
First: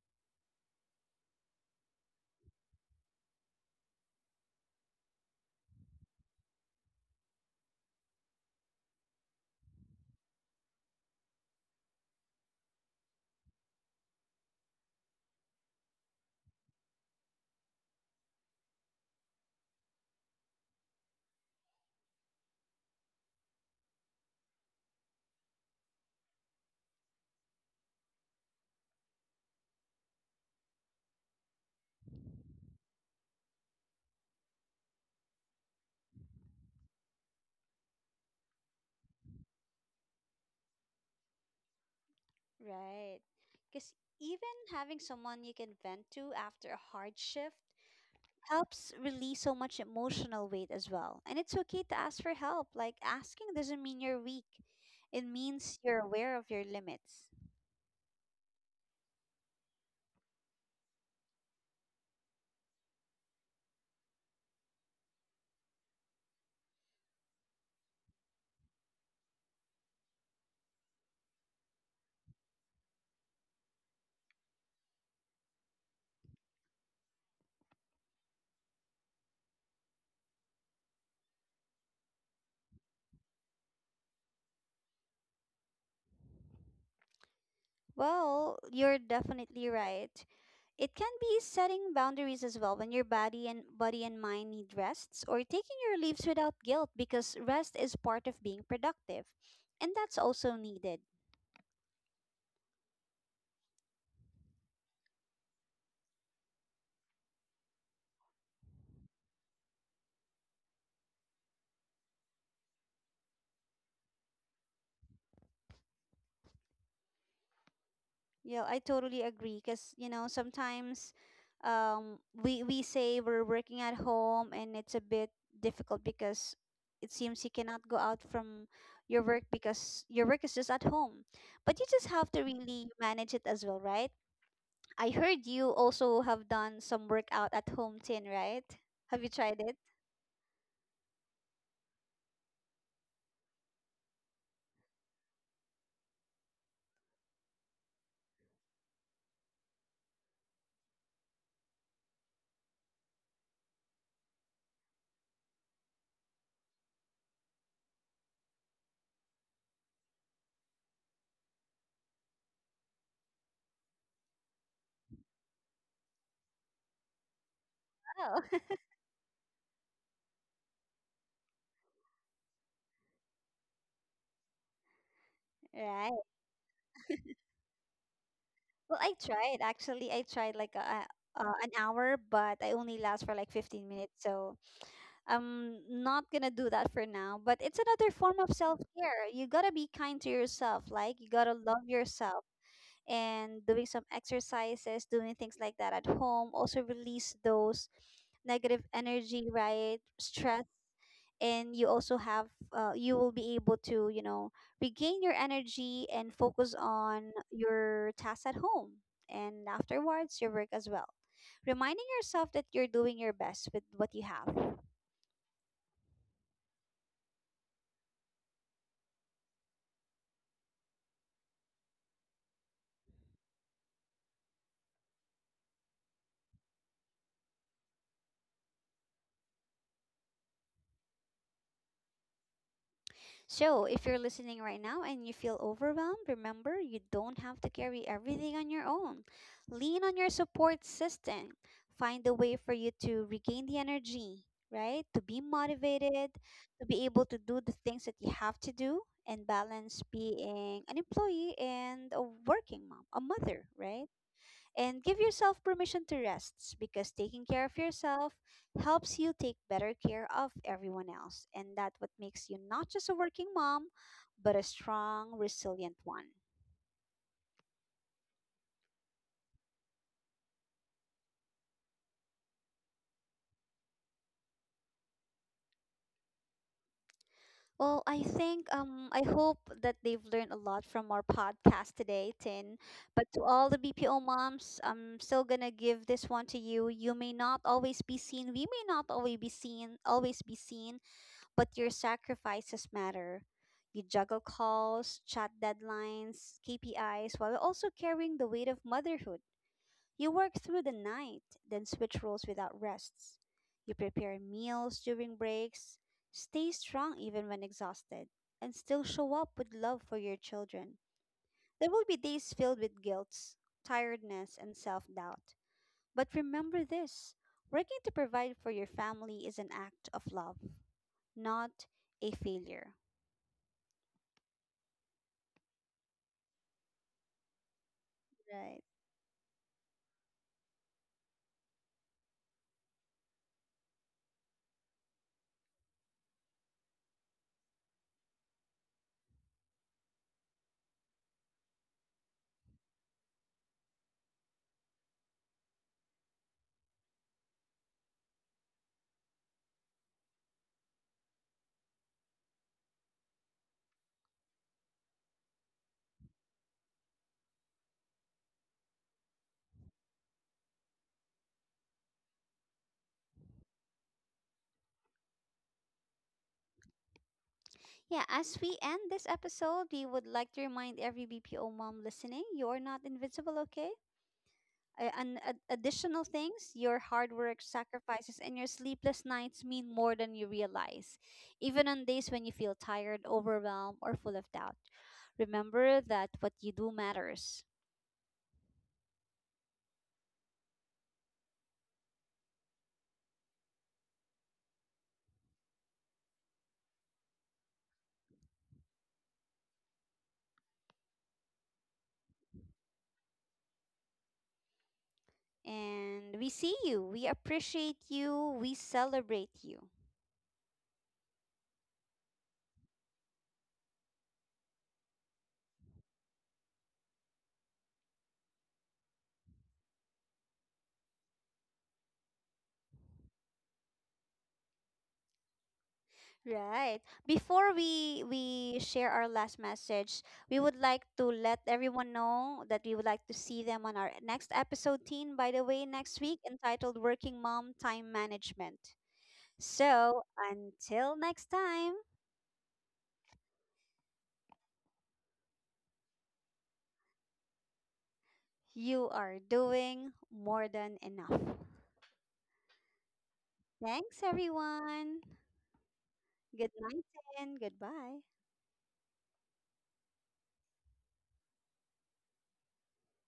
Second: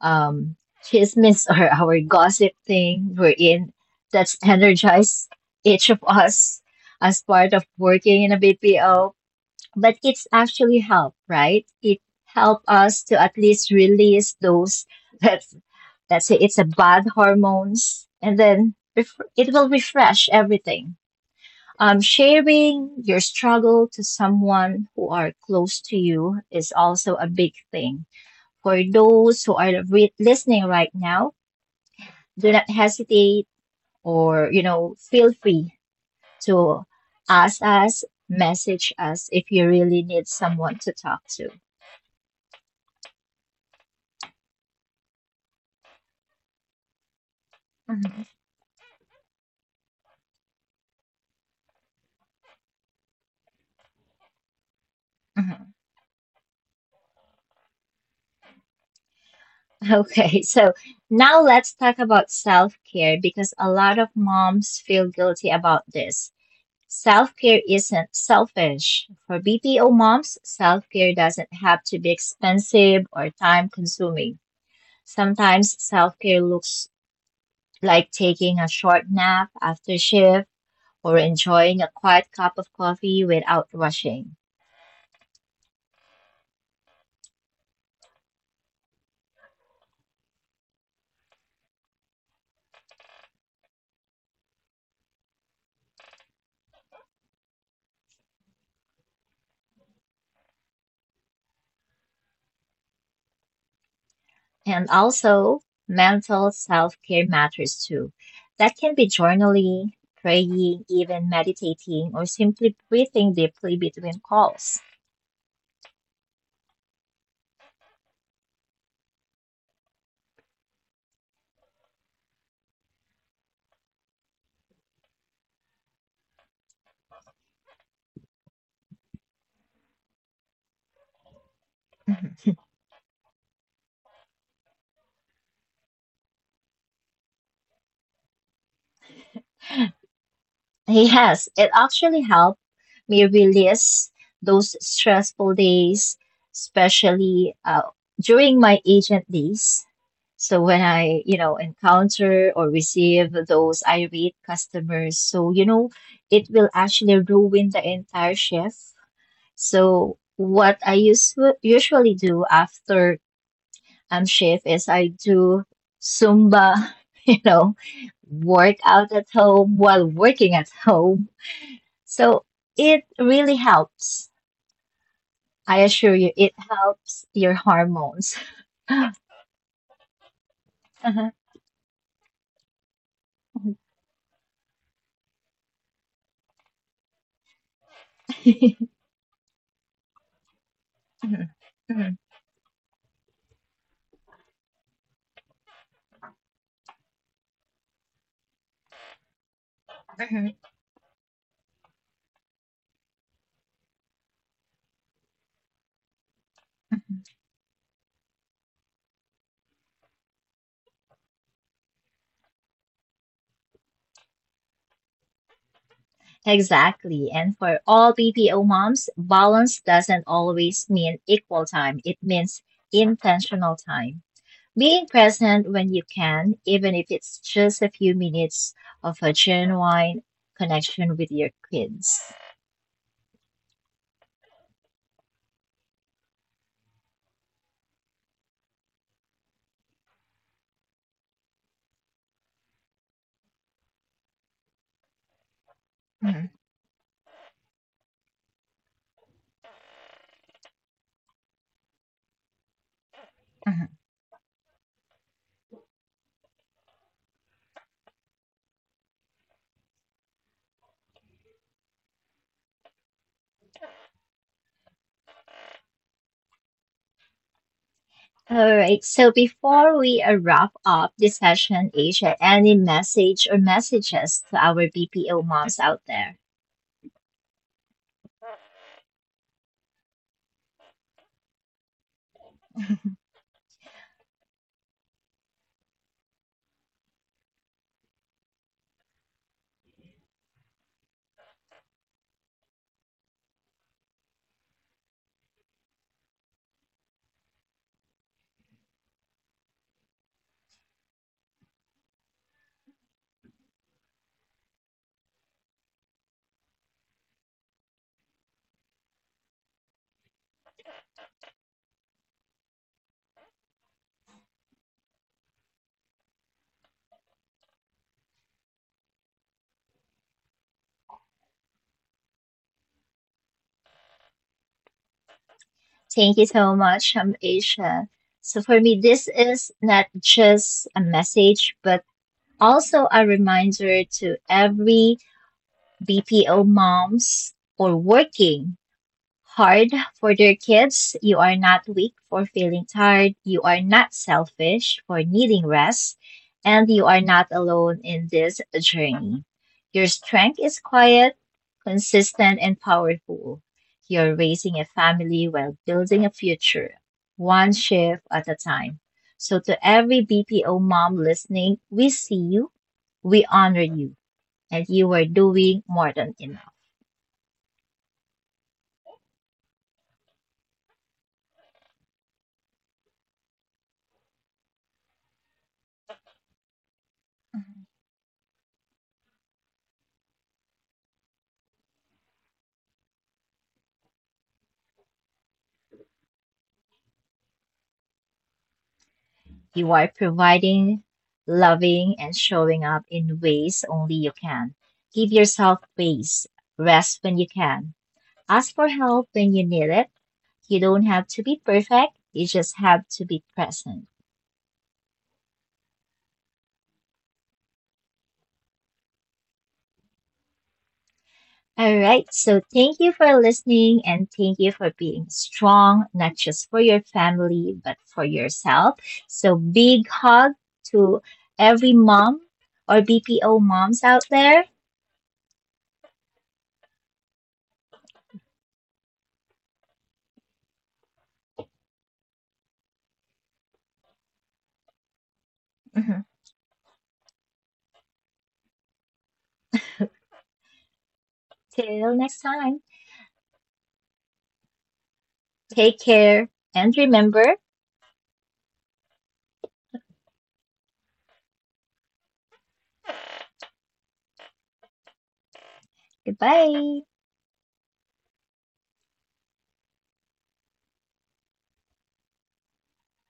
B: um chismis or our gossip thing we're in that's energized each of us as part of working in a BPO. But it's actually help, right? It help us to at least release those [LAUGHS] that, let's say, it's a bad hormones and then it will refresh everything. Sharing your struggle to someone who are close to you is also a big thing for those who are listening right now. Do not hesitate or, you know, feel free to ask us, message us if you really need someone to talk to.
A: Right. Because even having someone you can vent to after a hard shift
B: Mhm,
A: helps release so much emotional weight as well. And it's okay to ask for help. Like, asking doesn't mean you're weak, it
B: mhm.
A: means
B: [LAUGHS]
A: you're aware of your limits.
B: Okay, so now let's talk about self care because a lot of moms feel guilty about this. Self care isn't selfish. For BPO moms, self care doesn't have to be expensive or time consuming. Sometimes self care looks like taking a short nap after shift or enjoying a quiet cup of coffee without rushing.
A: Well, you're definitely right. It can be setting boundaries as well when your body and mind need rests or taking your leaves without guilt because rest is part of being productive. And that's also needed.
B: And also, mental self care matters too. That can be journaling, praying, even meditating, or simply breathing deeply between calls.
A: Yeah, I totally agree because you know sometimes we say we're working at home and it's a bit difficult because it seems you cannot go out from your work because your work is just at home. But you just have to
B: Mhm.
A: really manage it as well, right? I heard you also have done some workout at home, tin, right? Have you tried it?
B: Yes, it actually helped me release those stressful days, especially during my agent days. So when I, you know, encounter or receive those irate customers, so, you know, it will actually ruin the entire shift. So what I usually do after shift is I do Zumba, [LAUGHS] you know,
A: Oh, [LAUGHS]
B: workout at home while working at home. So it really helps. I assure
A: right.
B: you, it helps your hormones. [LAUGHS]
A: Well, I
B: [LAUGHS]
A: tried actually. I tried like a, an hour, but I only last for like 15 minutes. So I'm not gonna do that for now, but it's another form of self care. You gotta be kind to yourself, like you gotta love
B: Mhm.
A: yourself, and doing some exercises, doing things like that at home, also release those negative energy, right?
B: Mhm.
A: Stress. And you also have, you will be able to, you know, regain your energy and focus on your tasks at home and afterwards your work as well. Reminding yourself that you're doing your best with what you have.
B: Exactly. And for all BPO moms, balance doesn't always mean equal time. It means intentional time. Being present when you can, even if it's just a few minutes of a genuine connection with your kids.
A: So, if you're listening right now and you feel overwhelmed, remember you don't have to carry everything on your own. Lean on your support system. Find a way for you to regain the energy, right? To be motivated,
B: Mhm.
A: to be able to do the things that you have to do and balance being an employee and a working mom, a mother,
B: Mhm.
A: right? And give yourself permission to rest because taking care of yourself helps you take better care of everyone else. And that what makes you not just a working mom, but a strong, resilient one.
B: All right. So before we wrap up this session, Asia, any message or messages to our BPO moms out there?
A: Well, I think I hope that they've learned a lot from our podcast today, Tin. But to all the BPO moms, I'm still gonna give this one to you. You may not always be seen. We may not always be seen. Always be seen. But your sacrifices matter. You juggle calls, chat deadlines, KPIs, while also carrying the weight of motherhood. You work through the night, then switch roles without rests. You prepare meals during breaks, stay strong even when exhausted, and still show up with love for your children. There will be days filled with guilt, tiredness, and self doubt. But remember this: working to provide for your family is an act of love, not a failure.
B: Thank you so much, Aisha. So for
A: Right.
B: me, this is not just a message, but also a reminder to every BPO moms or working hard for their kids. You are not weak for feeling tired. You are not selfish for needing rest. And you are not alone in this journey. Your strength is quiet, consistent, and powerful. You're raising a family while building a future, one shift at a time. So, to every BPO mom listening, we see you, we honor you, and you are doing more than enough.
A: Yeah, as we end this episode, we would like to remind every BPO mom listening, you're not invincible, okay? Additional things, your hard work, sacrifices, and your sleepless nights mean more than you realize, even on days when you feel tired, overwhelmed, or full of doubt. Remember that what you do matters.
B: You are providing, loving, and showing up in ways only you can. Give yourself space. Rest when you can. Ask for help when you need it. You don't have to be perfect. You just have to be present.
A: And we see you, we appreciate you, we celebrate you.
B: All right. So thank you for listening and thank you for being strong, not just for your family, but for yourself. So big hug to every mom or BPO moms out there.
A: Right. Before we share our last message, we would like to let everyone know that we would like to see them on our next episode, teen, by the way, next
B: Mhm.
A: week, entitled Working Mom Time Management. So, until next time,
B: Till next time. Take care and remember,
A: you are doing more than enough. Thanks everyone. Good
B: goodbye.
A: night and goodbye.